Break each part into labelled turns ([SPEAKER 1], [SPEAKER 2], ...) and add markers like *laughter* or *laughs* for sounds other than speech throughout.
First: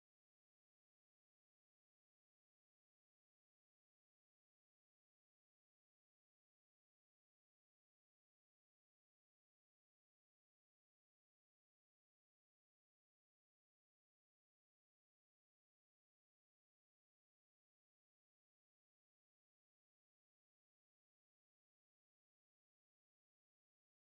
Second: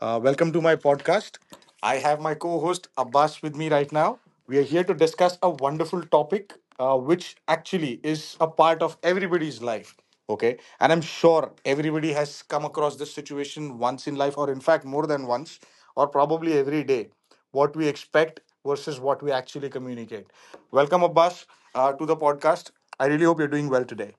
[SPEAKER 1] Welcome to my podcast. I have my co-host Abbas with me right now. We are here to discuss a wonderful topic, which actually is a part of everybody's life. Okay, and I'm sure everybody has come across this situation once in life, or in fact more than once, or probably every day. What we expect versus what we actually communicate. Welcome Abbas to the podcast. I really hope you're doing well today.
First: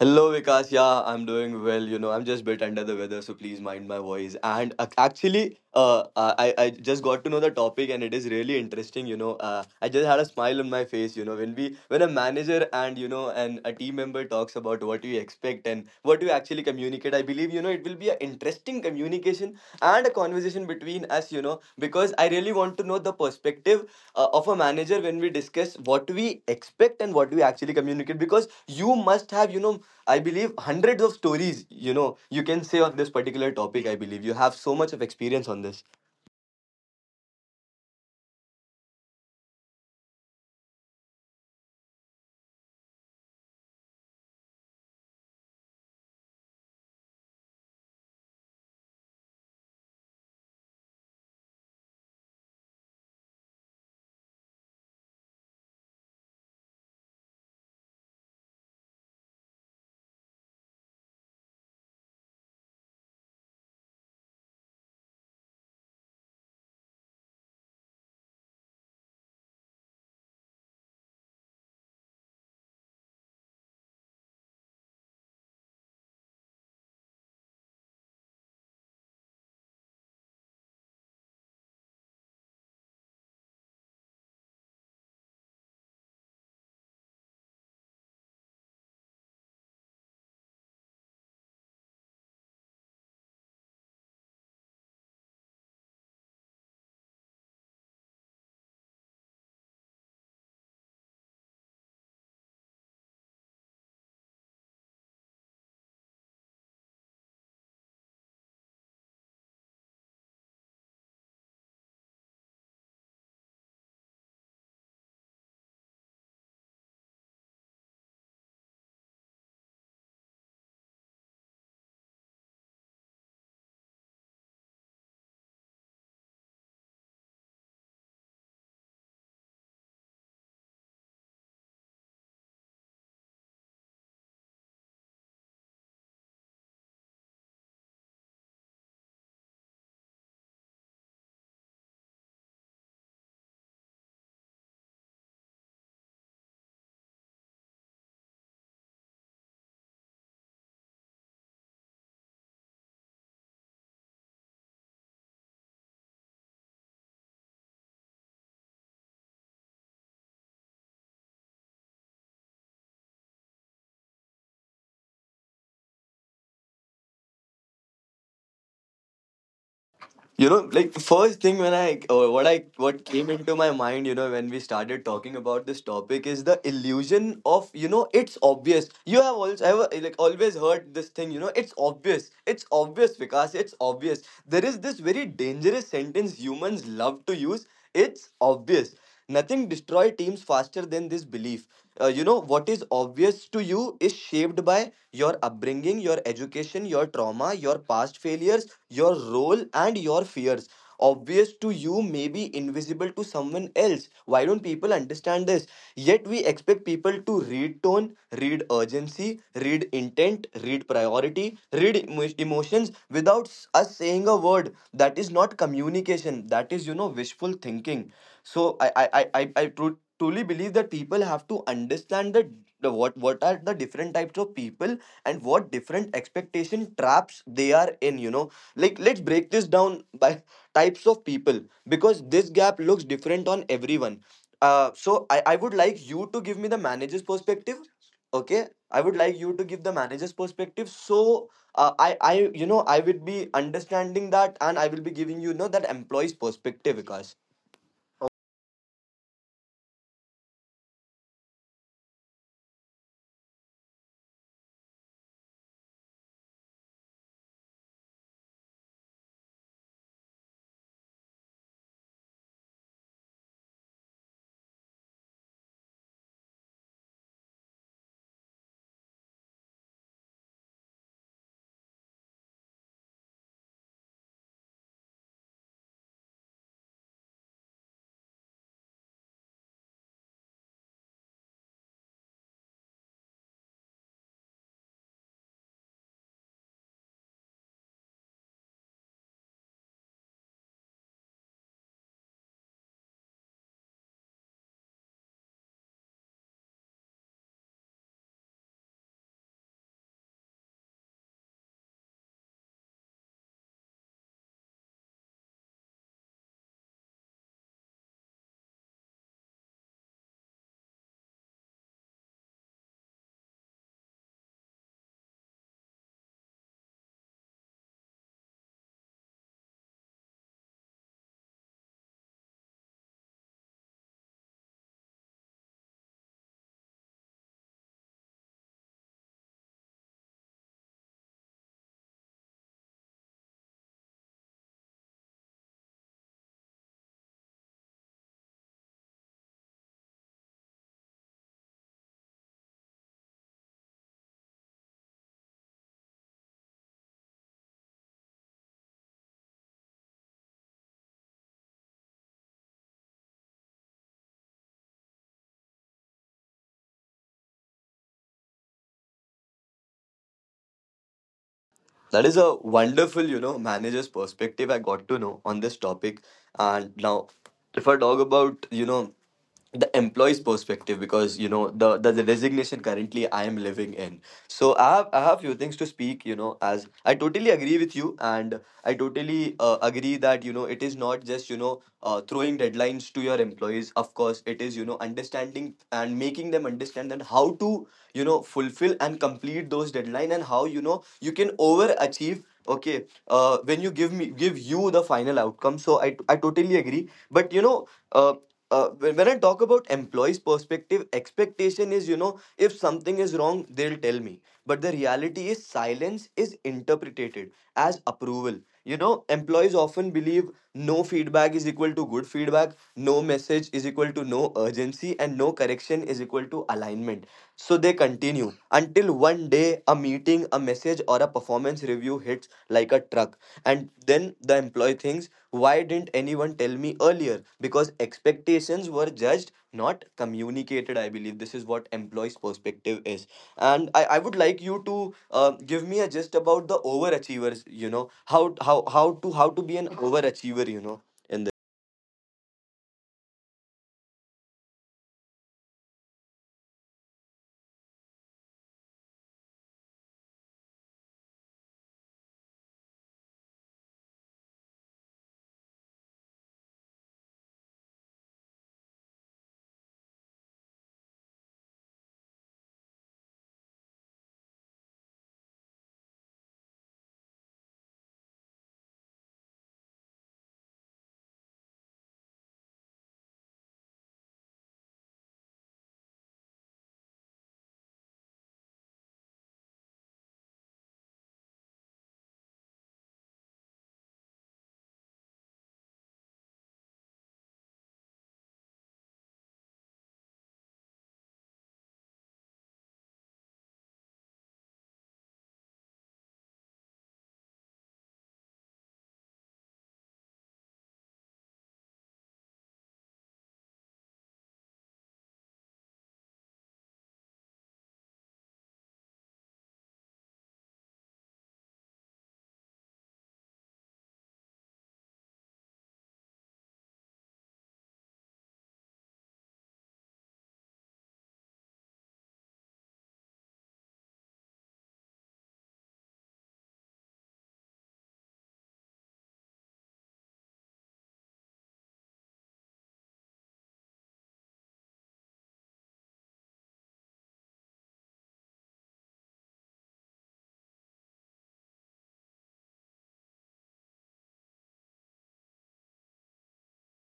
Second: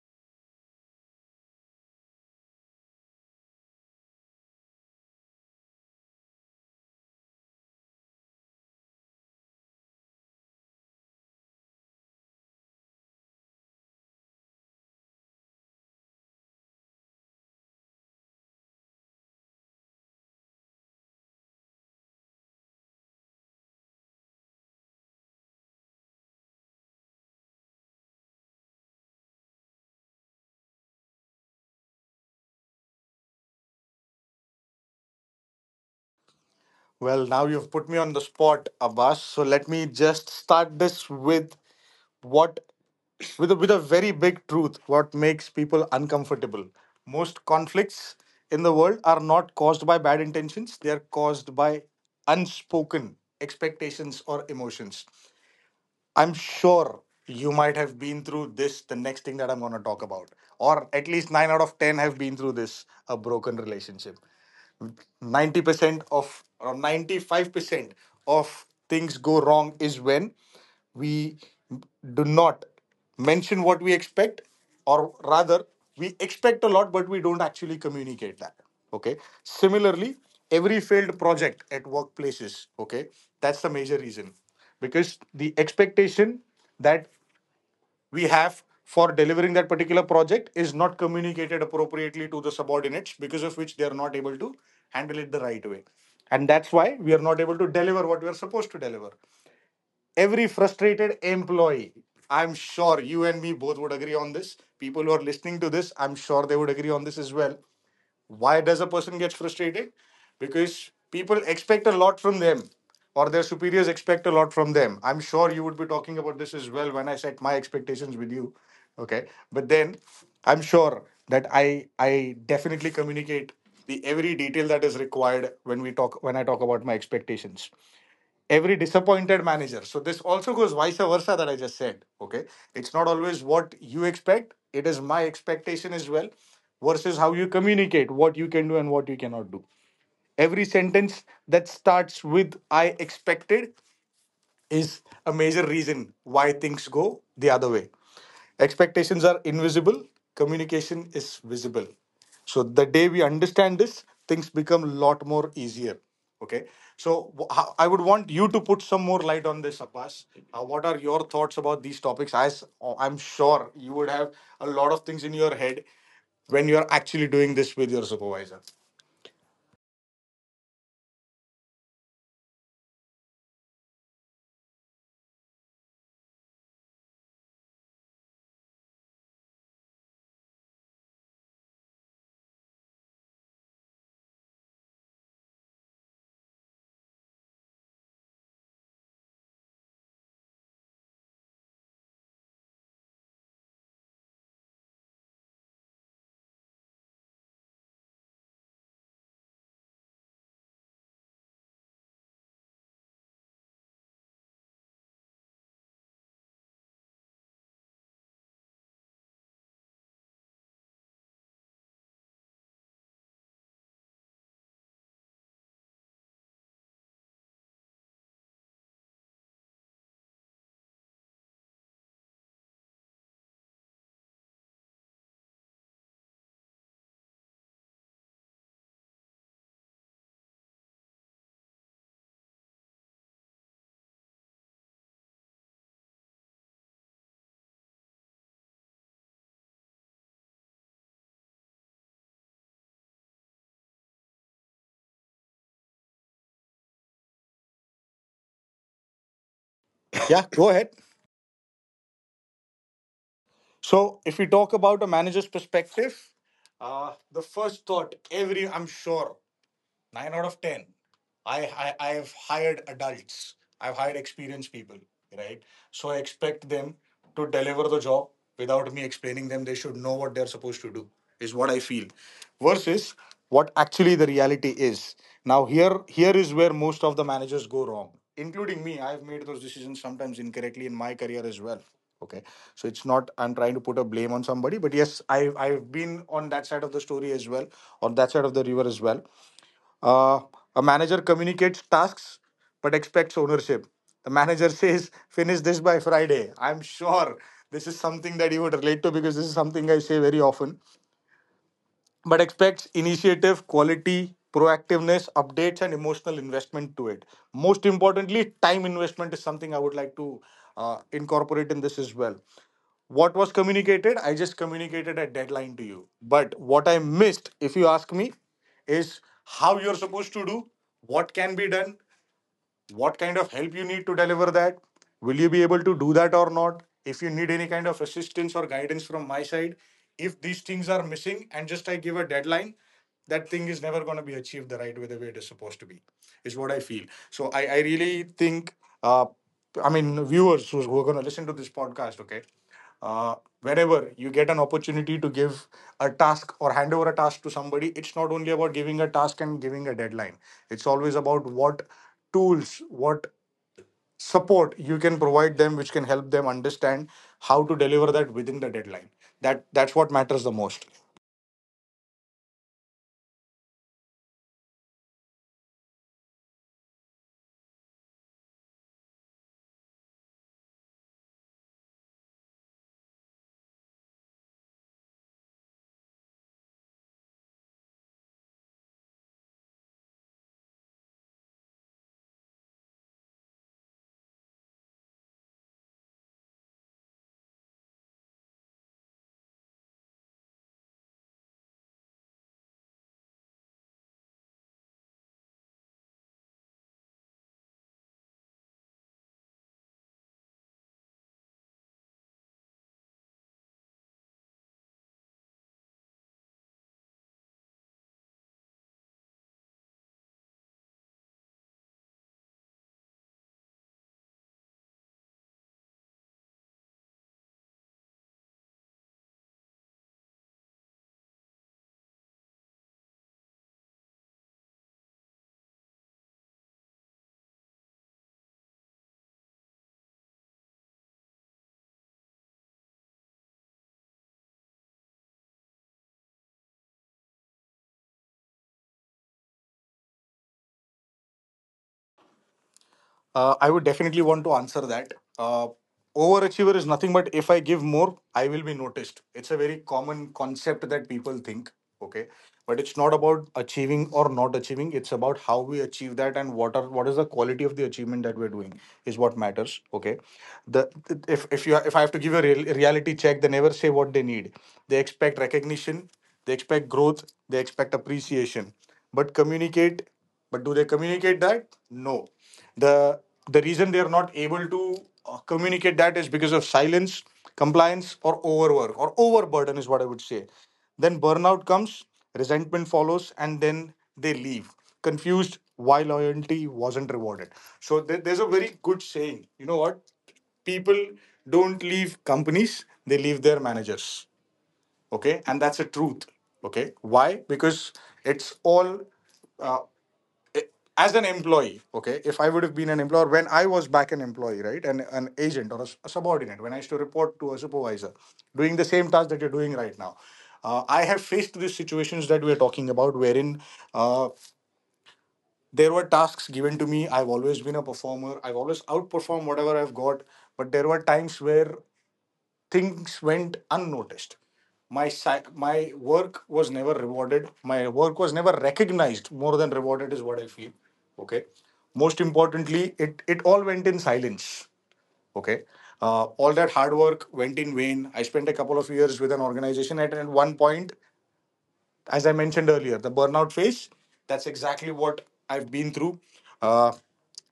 [SPEAKER 2] Hello, Vikas. Yeah, I'm doing well. You know, I'm just a bit under the weather, so please mind my voice. And I just got to know the topic, and it is really interesting. You know, I just had a smile on my face. You know, when a manager and you know and a team member talks about what you expect and what you actually communicate, I believe you know it will be an interesting communication and a conversation between us. You know, because I really want to know the perspective of a manager when we discuss what we expect and what we actually communicate because you must have you know I believe hundreds of stories, you know, you can say on this particular topic. I believe you have so much of experience on this.
[SPEAKER 1] Well, now you've put me on the spot, Abbas. So let me just start this with what with with a very big truth, what makes people uncomfortable. Most conflicts in the world are not caused by bad intentions, they are caused by unspoken expectations or emotions. I'm sure you might have been through this, the next thing that I'm going to talk about, or at least 9 out of 10 have been through this, a broken relationship. 90% of or 95% of things go wrong is when we do not mention what we expect, or rather we expect a lot but we don't actually communicate that. Okay, similarly, every failed project at workplaces, okay, that's the major reason, because the expectation that we have for delivering that particular project is not communicated appropriately to the subordinates, because of which they are not able to handle it the right way, and that's why we are not able to deliver what we are supposed to deliver. Every frustrated employee, I'm sure you and me both would agree on this, people who are listening to this, I'm sure they would agree on this as well. Why does a person get frustrated? Because people expect a lot from them or their superiors expect a lot from them. I'm sure you would be talking about this as well when I set my expectations with you. Okay. But then I'm sure that I definitely communicate the every detail that is required when I talk about my expectations. Every disappointed manager. So this also goes vice versa that I just said. Okay. It's not always what you expect. It is my expectation as well versus how you communicate what you can do and what you cannot do. Every sentence that starts with I expected is a major reason why things go the other way. Expectations are invisible, communication is visible. So the day we understand this, things become a lot more easier. Okay. So I would want you to put some more light on this, Abbas. What are your thoughts about these topics? I'm sure you would have a lot of things in your head when you're actually doing this with your supervisor.
[SPEAKER 2] You know, like first thing when I, or what I, what came into my mind, you know, when we started talking about this topic is the illusion of, you know, it's obvious. You have also, I have like always heard this thing, you know, it's obvious. It's obvious, Vikas. It's obvious. There is this very dangerous sentence humans love to use. It's obvious. Nothing destroys teams faster than this belief. What is obvious to you is shaped by your upbringing, your education, your trauma, your past failures, your role, and your fears. Obvious to you may be invisible to someone else. Why don't people understand this? Yet we expect people to read tone, read urgency, read intent, read priority, read emotions without us saying a word. That is not communication. That is, you know, wishful thinking. So I truly believe that people have to understand the what are the different types of people and what different expectation traps they are in, you know. Like let's break this down by *laughs* types of people because this gap looks different on everyone. So I would like you to give me the manager's perspective. Okay, I would like you to give the manager's perspective. So I you know I will be understanding that and I will be giving you, you know, that employee's perspective, Vikas.
[SPEAKER 1] Yeah, go ahead. So, if we talk about a manager's perspective, the first thought every, I'm sure, 9 out of 10. I, I've hired adults, I've hired experienced people, right? So I expect them to deliver the job. Without me explaining them, they should know what they're supposed to do is what I feel, versus what actually the reality is. Now here is where most of the managers go wrong, including me. I've made those decisions sometimes incorrectly in my career as well. Okay, so it's not I'm trying to put a blame on somebody, but yes, I've been on that side of the story as well, on that side of the river as well. uh, a manager communicates tasks but expects ownership. The manager *laughs* says, finish this by Friday. I'm sure this is something that you would relate to because this is something I say very often, but expects initiative, quality, proactiveness, updates, and emotional investment to it. Most importantly, time investment is something I would like to incorporate in this as well. What was communicated? I just communicated a deadline to you. But what I missed, if you ask me, is how you're supposed to do, what can be done, what kind of help you need to deliver that. Will you be able to do that or not? If you need any kind of assistance or guidance from my side, if these things are missing and just I give a deadline, that thing is never going to be achieved the right way, the way it is supposed to be, is what I feel. So I really think, uh, I mean, viewers who are going to listen to this podcast, okay, uh, whenever you get an opportunity to give a task or hand over a task to somebody, it's not only about giving a task and giving a deadline, it's always about what tools, what support you can provide them, which can help them understand how to deliver that within the deadline. That's what matters the most.
[SPEAKER 2] That is a wonderful, you know, manager's perspective I got to know on this topic. And now, if I talk about, you know, the employee's perspective, because you know the resignation currently I am living in, so I have few things to speak, you know. As I totally agree with you, and I totally agree that, you know, it is not just, you know, throwing deadlines to your employees. Of course, it is, you know, understanding and making them understand that how to, you know, fulfill and complete those deadline and how, you know, you can overachieve. Okay, when you give me give you the final outcome. So I totally agree, but you know. When I talk about employees perspective, expectation is, you know, if something is wrong, they'll tell me, but the reality is silence is interpreted as approval. You know, employees often believe no feedback is equal to good feedback, no message is equal to no urgency, and no correction is equal to alignment. So they continue until one day a meeting, a message, or a performance review hits like a truck. And then the employee thinks, why didn't anyone tell me earlier? Because expectations were judged, not communicated. I believe this is what employee's perspective is. And I would like you to give me a gist about the overachievers, you know, how to be an overachiever, you know. In.
[SPEAKER 1] I would definitely want to answer that. Overachiever is nothing but if I give more, I will be noticed. It's a very common concept that people think. Okay, but it's not about achieving or not achieving. It's about how we achieve that and what is the quality of the achievement that we're doing is what matters. Okay, the if you if I have to give a reality check, they never say what they need. They expect recognition, they expect growth, they expect appreciation, but communicate but do they communicate that? No. the the reason they are not able to communicate that is because of silence, compliance, or overwork or overburden is what I would say. Then burnout comes, resentment follows, and then they leave, confused why loyalty wasn't rewarded. So there's a very good saying, you know what, people don't leave companies, they leave their managers. Okay, and that's a truth. Okay, why? Because it's all, uh, as an employee, okay, if I would have been an employer, when I was back an employee, right, and an agent or a subordinate, when I used to report to a supervisor doing the same task that you're doing right now, I have faced these situations that we're talking about, wherein, uh, there were tasks given to me. I've always been a performer, I've always outperformed whatever I've got, but there were times where things went unnoticed. My work was never rewarded. My work was never recognized. More than rewarded is what I feel. Okay. Most importantly, it all went in silence. Okay. All that hard work went in vain. I spent a couple of years with an organization, and at one point, as I mentioned earlier, the burnout phase, that's exactly what I've been through. Uh,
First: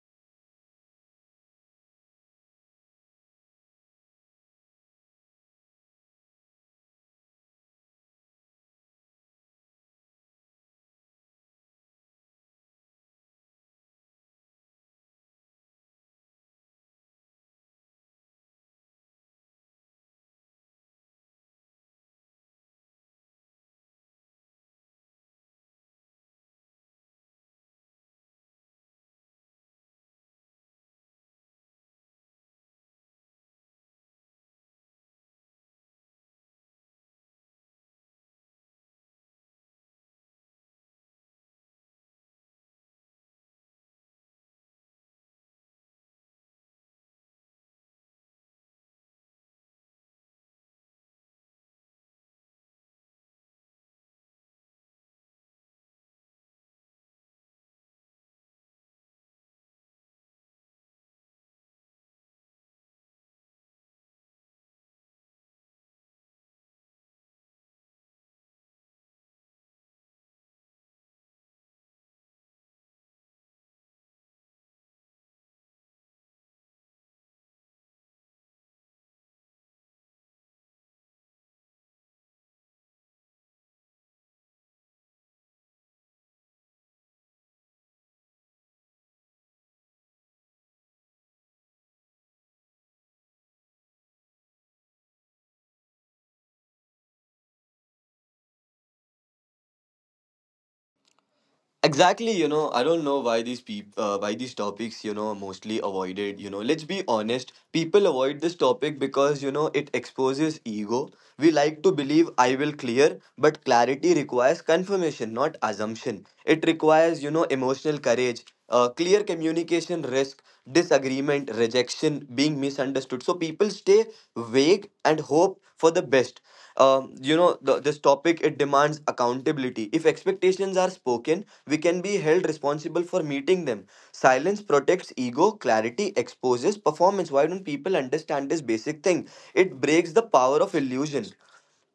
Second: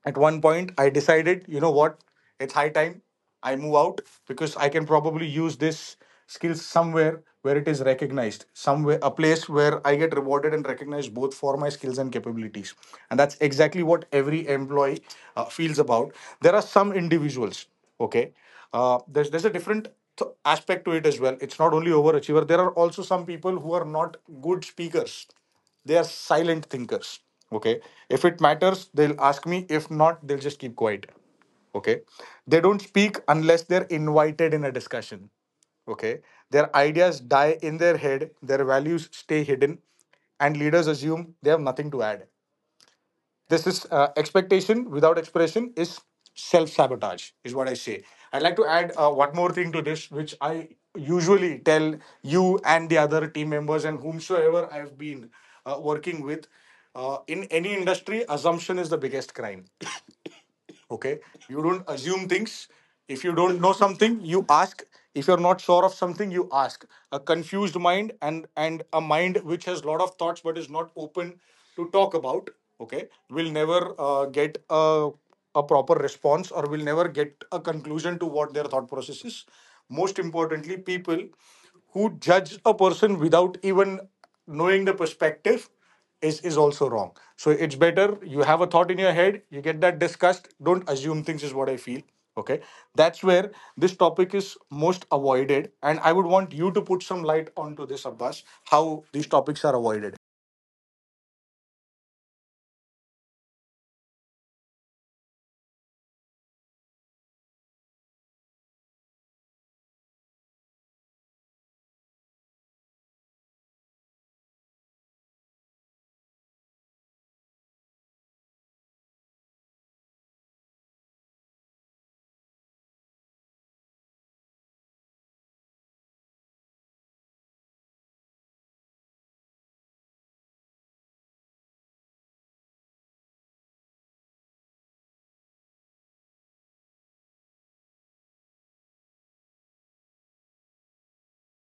[SPEAKER 1] at one point, I decided, you know what, it's high time I move out, because I can probably use this skill somewhere where it is recognized, somewhere, a place where I get rewarded and recognized both for my skills and capabilities. And that's exactly what every employee feels about. There are some individuals, okay, there's a different aspect to it as well. It's not only overachiever, there are also some people who are not good speakers, they are silent thinkers. Okay, if it matters, they'll ask me, if not, they'll just keep quiet. Okay, they don't speak unless they're invited in a discussion. Okay, their ideas die in their head, their values stay hidden, and leaders assume they have nothing to add. This is, expectation without expression is self sabotage, is what I say. I'd like to add one more thing to this, which I usually tell you and the other team members and whomsoever I've been working with. In any industry, assumption is the biggest crime. Okay, you don't assume things. If you don't know something, you ask. If you're not sure of something, you ask. A confused mind, and a mind which has a lot of thoughts but is not open to talk about, okay, will never get a proper response or will never get a conclusion to what their thought process is. Most importantly, people who judge a person without even knowing the perspective is also wrong. So it's better, you have a thought in your head, you get that discussed, don't assume things is what I feel. Okay, that's where this topic is most avoided, and I would want you to put some light onto this, Abbas, how these topics are avoided.
[SPEAKER 2] Exactly, you know, I don't know why these people, why these topics, you know, are mostly avoided. You know, let's be honest, people avoid this topic because you know it exposes ego. We like to believe I will clear, but clarity requires confirmation, not assumption. It requires you know emotional courage, clear communication, risk, disagreement, rejection, being misunderstood. So people stay vague and hope for the best. This topic it demands accountability. If expectations are spoken, we can be held responsible for meeting them. Silence protects ego, clarity exposes performance. Why don't people understand this basic thing? It breaks the power of illusion.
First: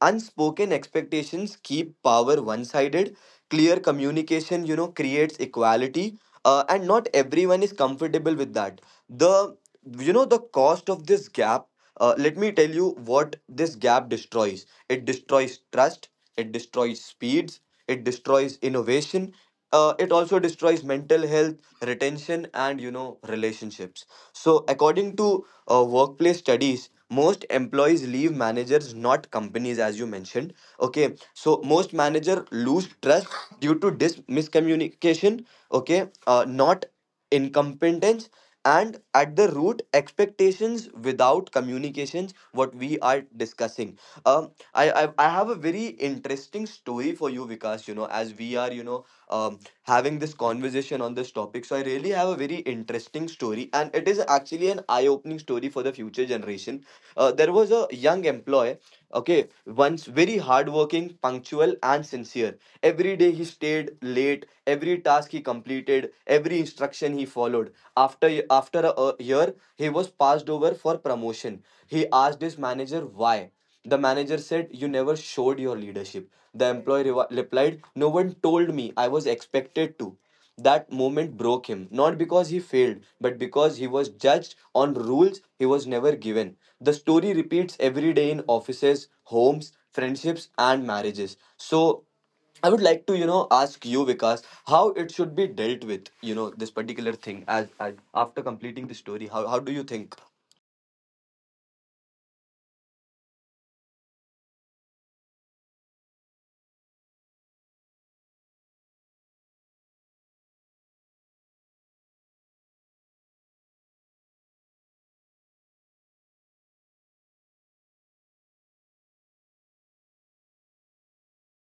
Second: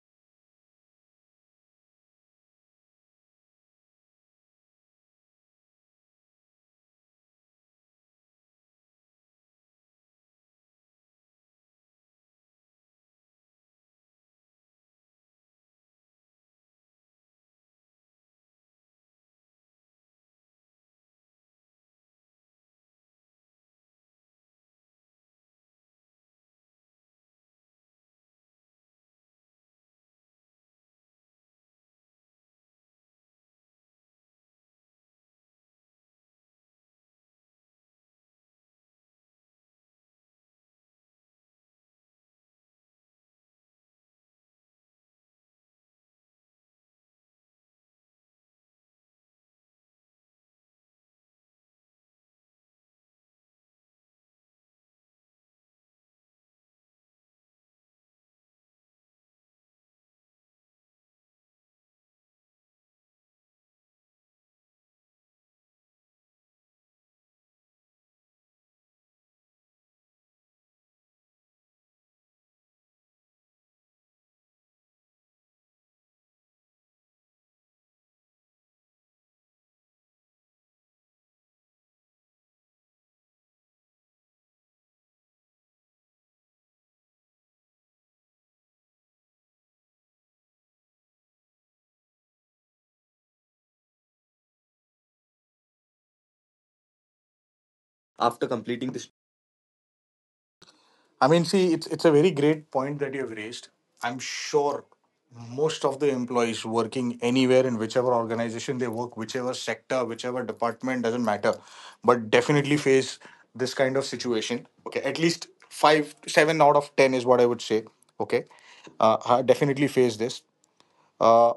[SPEAKER 2] Unspoken expectations keep power one sided. Clear communication, you know, creates equality. And not everyone is comfortable with that. The You know the cost of this gap, let me tell you what this gap destroys. It destroys trust, it destroys speeds, it destroys innovation. It also destroys mental health, retention, and you know relationships. So, according to workplace studies, most employees leave managers, not companies, as you mentioned. Okay, so most manager lose trust due to dis miscommunication. Okay, not incompetence, and at the root expectations without communications what we are discussing. I have a very interesting story for you, Vikas. You know, as we are, you know, having this conversation on this topic, so I really have a very interesting story, and it is actually an eye-opening story for the future generation. Uh, there was a young employee. Okay, once very hardworking, punctual, and sincere. Every day he stayed late, every task he completed, every instruction he followed. After a year, he was passed over for promotion. He asked his manager why. The manager said, you never showed your leadership. The employee replied, no one told me, I was expected to. That moment broke him, not because he failed, but because he was judged on rules he was never given. The story repeats every day in offices, homes, friendships, and marriages. So, I would like to, you know, ask you, Vikas, how it should be dealt with, you know, this particular thing as after
[SPEAKER 1] After
[SPEAKER 2] completing the
[SPEAKER 1] completing this,
[SPEAKER 2] story. How do you think?
[SPEAKER 1] I mean, see, it's a very great point that you've raised. I'm sure most of the employees working anywhere in whichever organization they work, whichever sector, whichever department, doesn't matter, but definitely face this kind of situation. Okay, at least 5, 7 out of 10 is what I would say. Okay, I definitely face this. Uh,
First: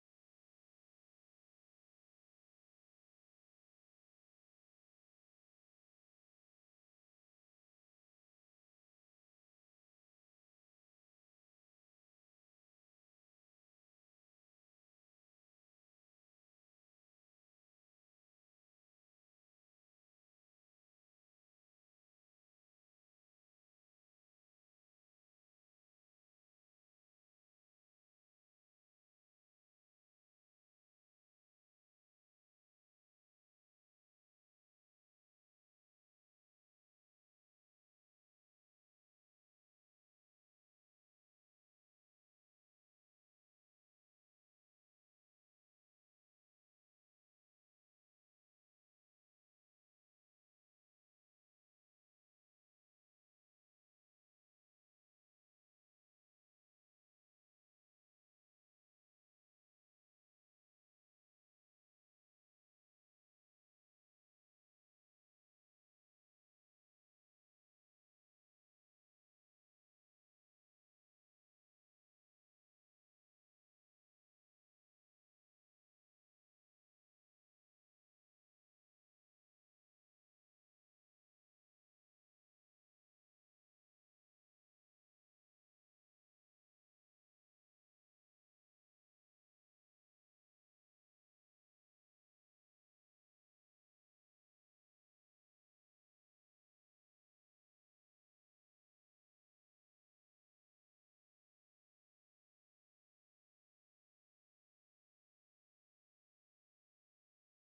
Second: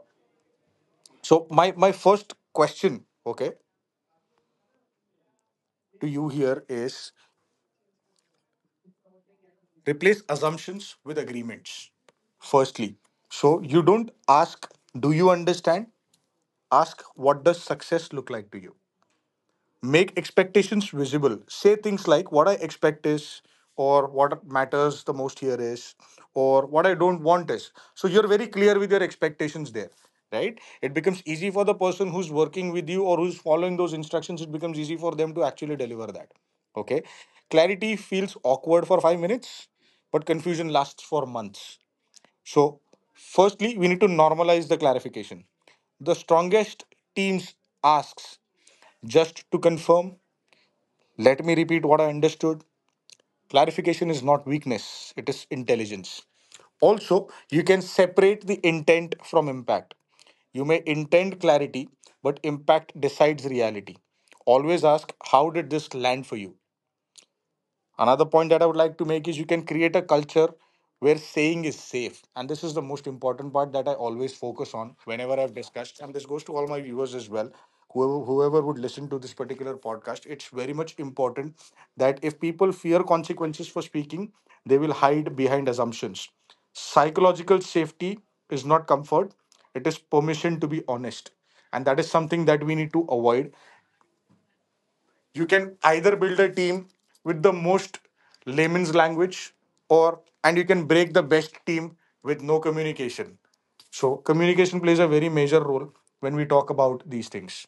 [SPEAKER 1] so my first question, okay, to you here is, replace assumptions with agreements. Firstly, so you don't ask, do you understand? Ask, what does success look like to you? Make expectations visible. Say things like, what I expect is, or what matters the most here is, or what I don't want is. So you're very clear with your expectations there, right? It becomes easy for the person who's working with you or who's following those instructions. It becomes easy for them to actually deliver that. Okay, clarity feels awkward for 5 minutes, but confusion lasts for months. So firstly, we need to normalize the clarification. The strongest teams asks, just to confirm, let me repeat what I understood. Clarification is not weakness, it is intelligence. Also, you can separate the intent from impact. You may intend clarity, but impact decides reality. Always ask, how did this land for you? Another point that I would like to make is you can create a culture where saying is safe. And this is the most important part that I always focus on whenever I've discussed. And this goes to all my viewers as well. Whoever would listen to this particular podcast, it's very much important that if people fear consequences for speaking, they will hide behind assumptions. Psychological safety is not comfort, it is permission to be honest. And that is something that we need to avoid. You can either build a team with the most layman's language, or and you can break the best team with no communication. So communication plays a very major role when we talk about these things.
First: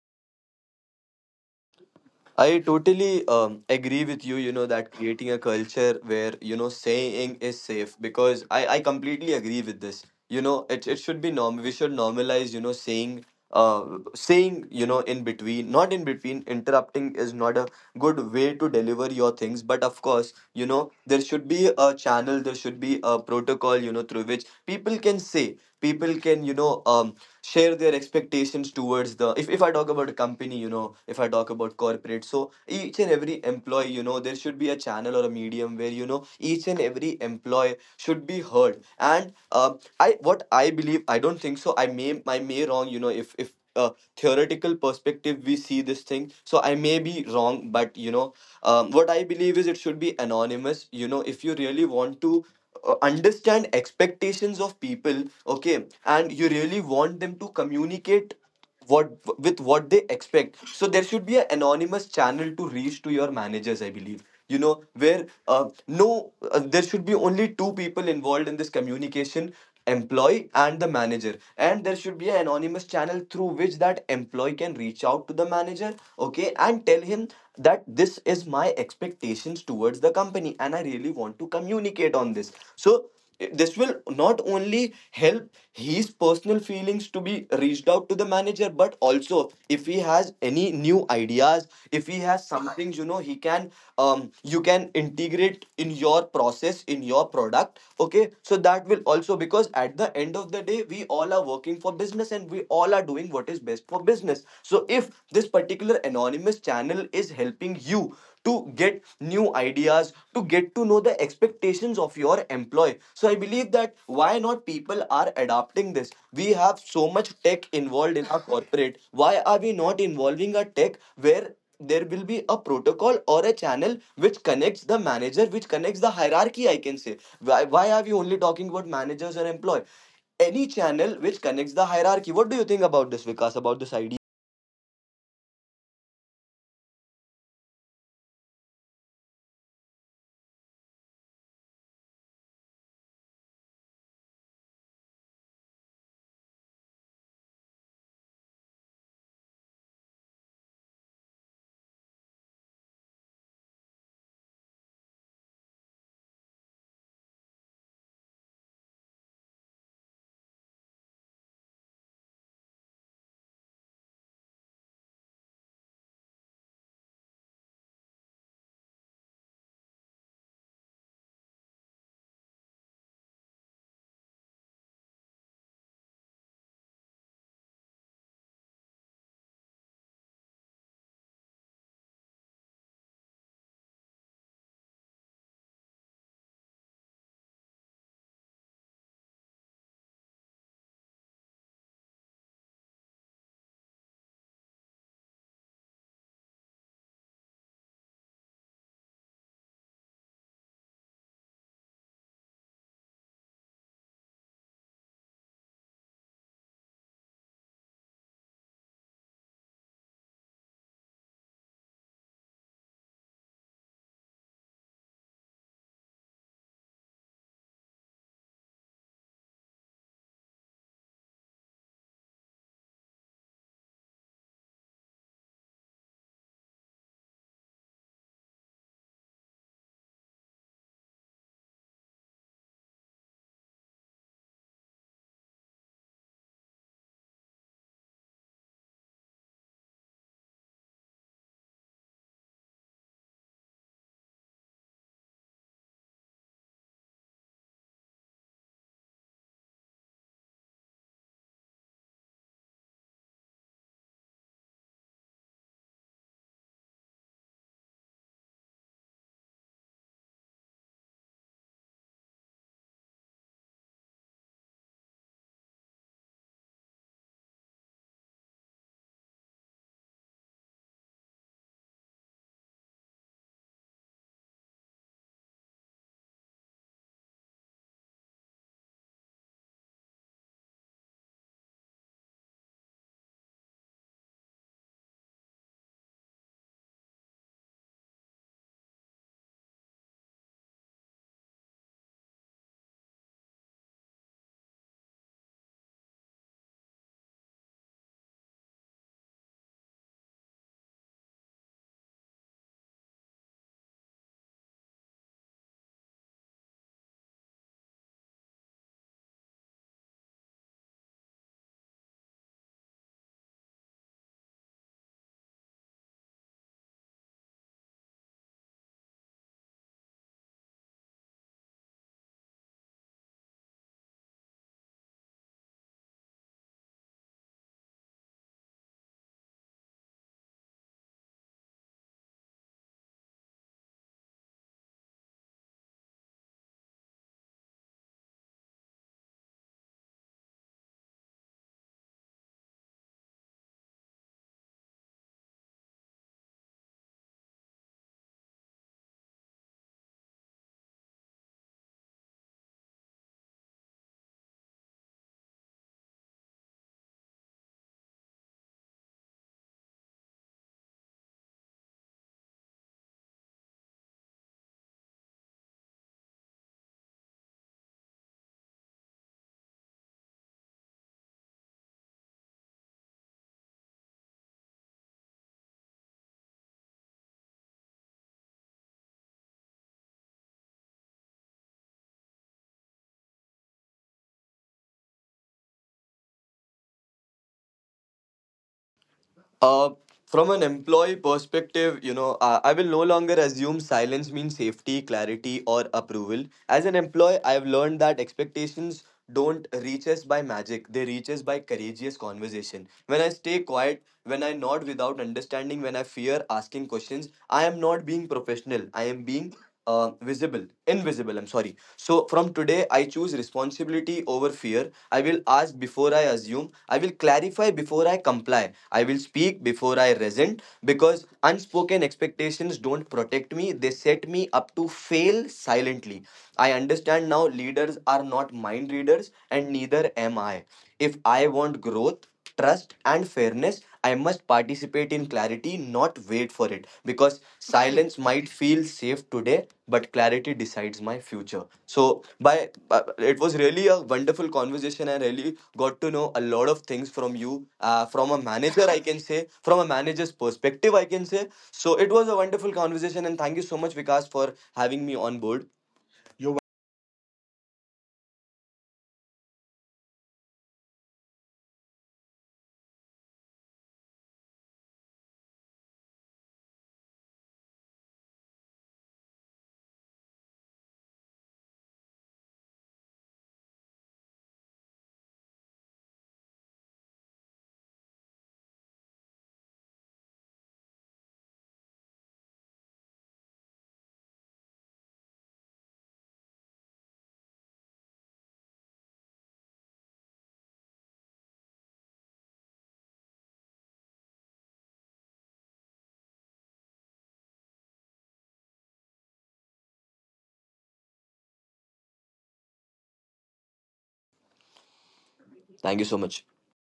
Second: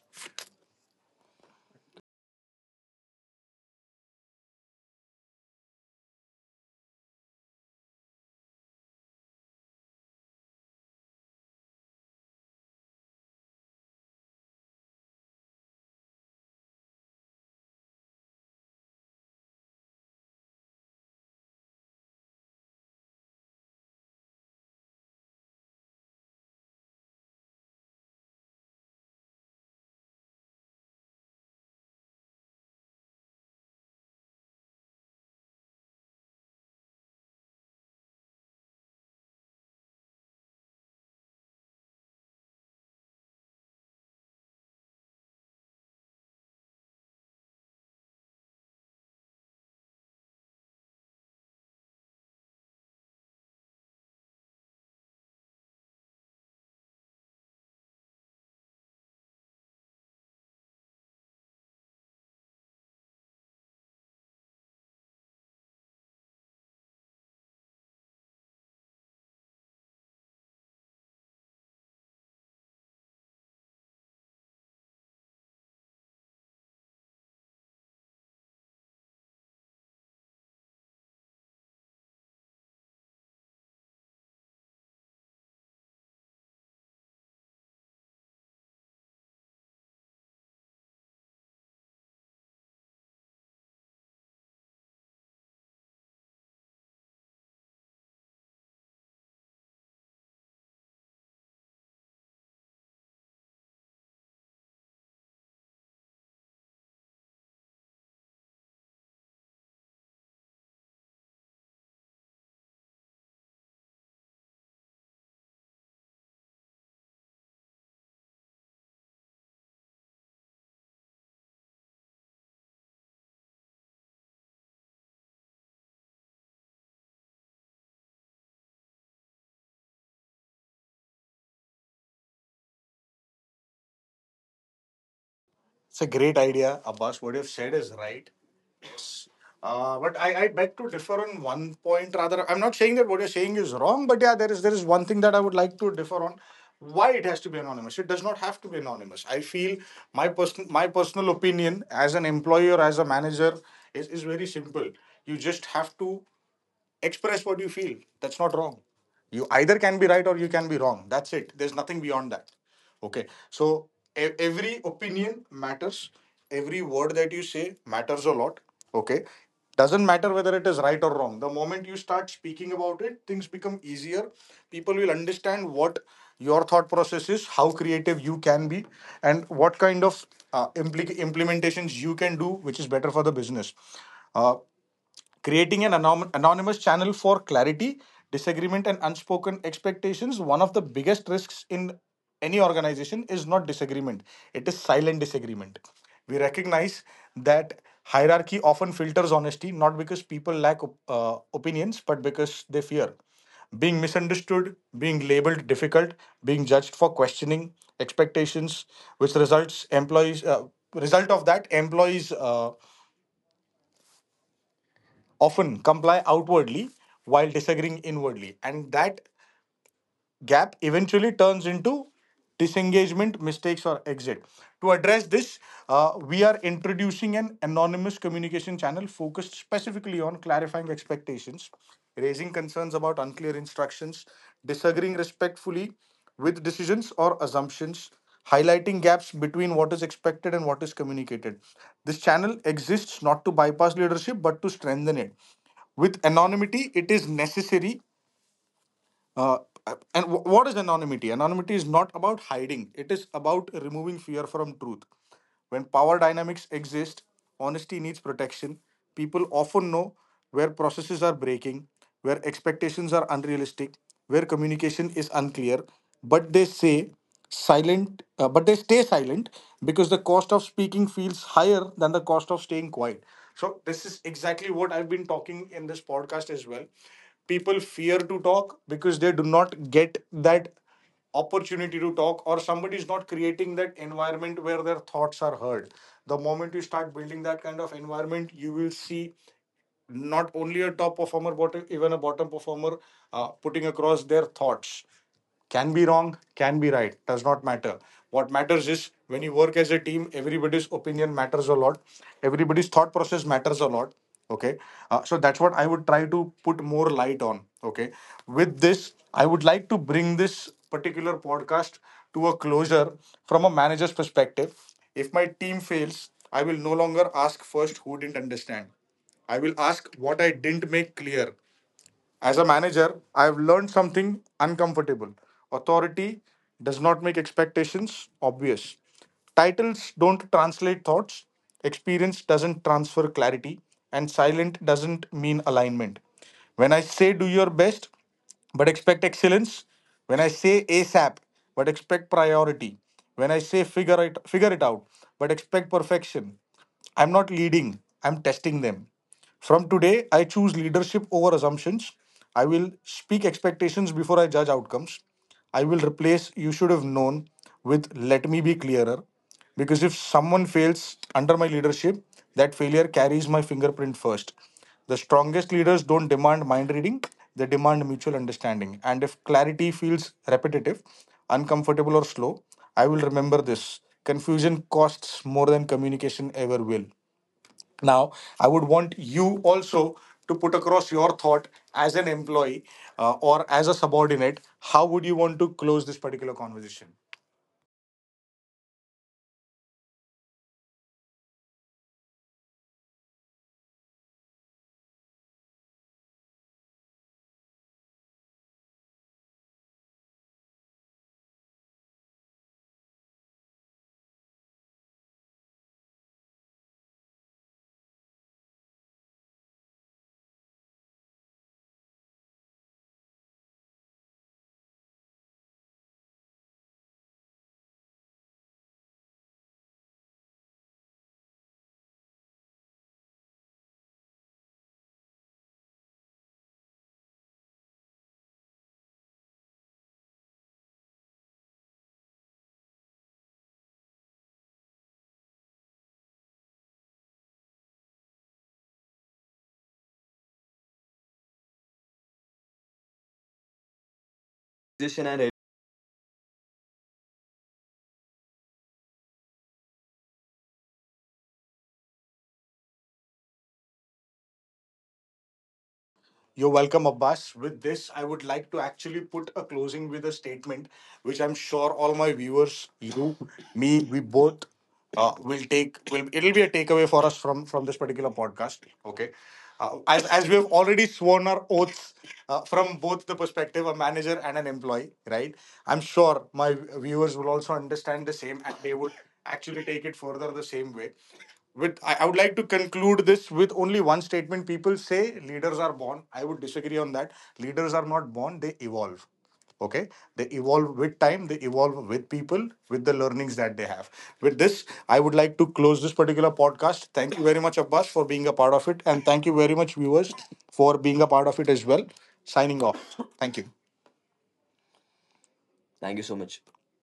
[SPEAKER 2] I totally agree with you, you know, that creating a culture where, you know, saying is safe, because I completely agree with this. You know, it should be norm. We should normalize, you know, saying, uh, saying, you know, in between, not in between, interrupting is not a good way to deliver your things. But of course, you know, there should be a channel, there should be a protocol, you know, through which people can say, people can, you know, share their expectations towards the. If I talk about a company, you know, if I talk about corporate, so each and every employee, you know, there should be a channel or a medium where you know each and every employee should be heard. And I what I believe, I don't think so, I may wrong, you know. If theoretical perspective we see this thing, so I may be wrong, but you know, what I believe is it should be anonymous. You know, if you really want to understand expectations of people, okay, and you really want them to communicate what with what they expect, so there should be an anonymous channel to reach to your managers, I believe, you know, where no there should be only two people involved in this communication, employee and the manager, and there should be an anonymous channel through which that employee can reach out to the manager, okay, and tell him that this is my expectations towards the company and I really want to communicate on this. So this will not only help his personal feelings to be reached out to the manager, but also if he has any new ideas, if he has something things, you know, he can um you can integrate in your process in your product. Okay, so that will also, because at the end of the day we all are working for business and we all are doing what is best for business. So if this particular anonymous channel is helping you to get new ideas, to get to know the expectations of your employee, so I believe that why not people are adopting this. We have so much tech involved in our corporate, why are we not involving a tech where there will be a protocol or a channel which connects the manager, which connects the hierarchy, I can say. Why are we only talking about managers or employee? Any channel which connects the hierarchy. What do you think about this, Vikas, about this idea?
[SPEAKER 1] It's a great idea, Abbas. What you've said is right. Yes. But I beg to differ on one point rather. I'm not saying that what you're saying is wrong, but yeah, there is one thing that I would like to differ on. Why it has to be anonymous? It does not have to be anonymous. I feel my personal opinion as an employee or as a manager is very simple. You just have to express what you feel. That's not wrong. You either can be right or you can be wrong. That's it. There's nothing beyond that. Okay. So every opinion matters. Every word that you say matters a lot. Okay. Doesn't matter whether it is right or wrong. The moment you start speaking about it, things become easier. People will understand what your thought process is, how creative you can be, and what kind of implementations you can do, which is better for the business. Uh, Creating an anonymous channel for clarity, disagreement, and unspoken expectations. One of the biggest risks in any organization is not disagreement, it is silent disagreement. We recognize that hierarchy often filters honesty, not because people lack opinions, but because they fear being misunderstood, being labeled difficult, being judged for questioning expectations, which result of that employees often comply outwardly while disagreeing inwardly. And that gap eventually turns into disengagement, mistakes, or exit. To address this, we are introducing an anonymous communication channel focused specifically on clarifying expectations, raising concerns about unclear instructions, disagreeing respectfully with decisions or assumptions, highlighting gaps between what is expected and what is communicated. This channel exists not to bypass leadership but to strengthen it. With anonymity, it is necessary. uh, what is anonymity? Anonymity is not about hiding, it is about removing fear from truth. When power dynamics exist, honesty needs protection. People often know where processes are breaking, where expectations are unrealistic, where communication is unclear, but they say silent but they stay silent because the cost of speaking feels higher than the cost of staying quiet. So this is exactly what I've been talking in this podcast as well. People fear to talk because they do not get that opportunity to talk, or somebody is not creating that environment where their thoughts are heard. The moment you start building that kind of environment, you will see not only a top performer but even a bottom performer putting across their thoughts. Can be wrong, can be right, does not matter. What matters is when you work as a team, everybody's opinion matters a lot. Everybody's thought process matters a lot. Okay. So that's what I would try to put more light on. Okay. With this, I would like to bring this particular podcast to a closure. From a manager's perspective, if my team fails, I will no longer ask first, who didn't understand? I will ask, what I didn't make clear. As a manager, I have learned something uncomfortable. Authority does not make expectations obvious. Titles don't translate thoughts, experience doesn't transfer clarity, and silent doesn't mean alignment. When I say do your best, but expect excellence, when I say ASAP, but expect priority, when I say figure it out, but expect perfection, I'm not leading, I'm testing them. From today, I choose leadership over assumptions. I will speak expectations before I judge outcomes. I will replace you should have known with let me be clearer. Because if someone fails under my leadership, that failure carries my fingerprint first. The strongest leaders don't demand mind reading, they demand mutual understanding. And if clarity feels repetitive, uncomfortable, or slow, I will remember this. Confusion costs more than communication ever will. Now, I would want you also to put across your thought as an employee or as a subordinate. How would you want to close this particular conversation?
[SPEAKER 2] Uh, from an employee perspective, you know, I will no longer assume silence means safety, clarity, or approval. As an employee, I've learned that expectations don't reach us by magic, they reach us by courageous conversation. When I stay quiet, when I nod without understanding, when I fear asking questions, I am not being professional, I am being invisible, I'm sorry. So from today, I choose responsibility over fear. I will ask before I assume. I will clarify before I comply. I will speak before I resent, because unspoken expectations don't protect me, they set me up to fail silently. I understand now leaders are not mind readers, and neither am I. If I want growth, trust, and fairness, I must participate in clarity, not wait for it. Because silence might feel safe today, but clarity decides my future. So by it was really a wonderful conversation. I really got to know a lot of things from you, from a manager's perspective I can say. So it was a wonderful conversation, and thank you so much, Vikas, for having me on board.
[SPEAKER 1] You're welcome, Abbas. With this, I would like to actually put a closing with a statement, which I'm sure all my viewers, you, me, we both will it'll be a takeaway for us from this particular podcast. Okay. As we have already sworn our oaths from both the perspective, a manager and an employee, right? I'm sure my viewers will also understand the same, and they would actually take it further the same way. With I would like to conclude this with only one statement. People say leaders are born. I would disagree on that. Leaders are not born, they evolve. Okay. They evolve with time, they evolve with people, with the learnings that they have. With this, I would like to close this particular podcast. Thank you very much, Abbas, for being a part of it, and thank you very much, viewers, for being a part of it as well. Signing off, thank you.
[SPEAKER 2] Thank you so
[SPEAKER 1] Thank you so
[SPEAKER 2] much.
[SPEAKER 1] much.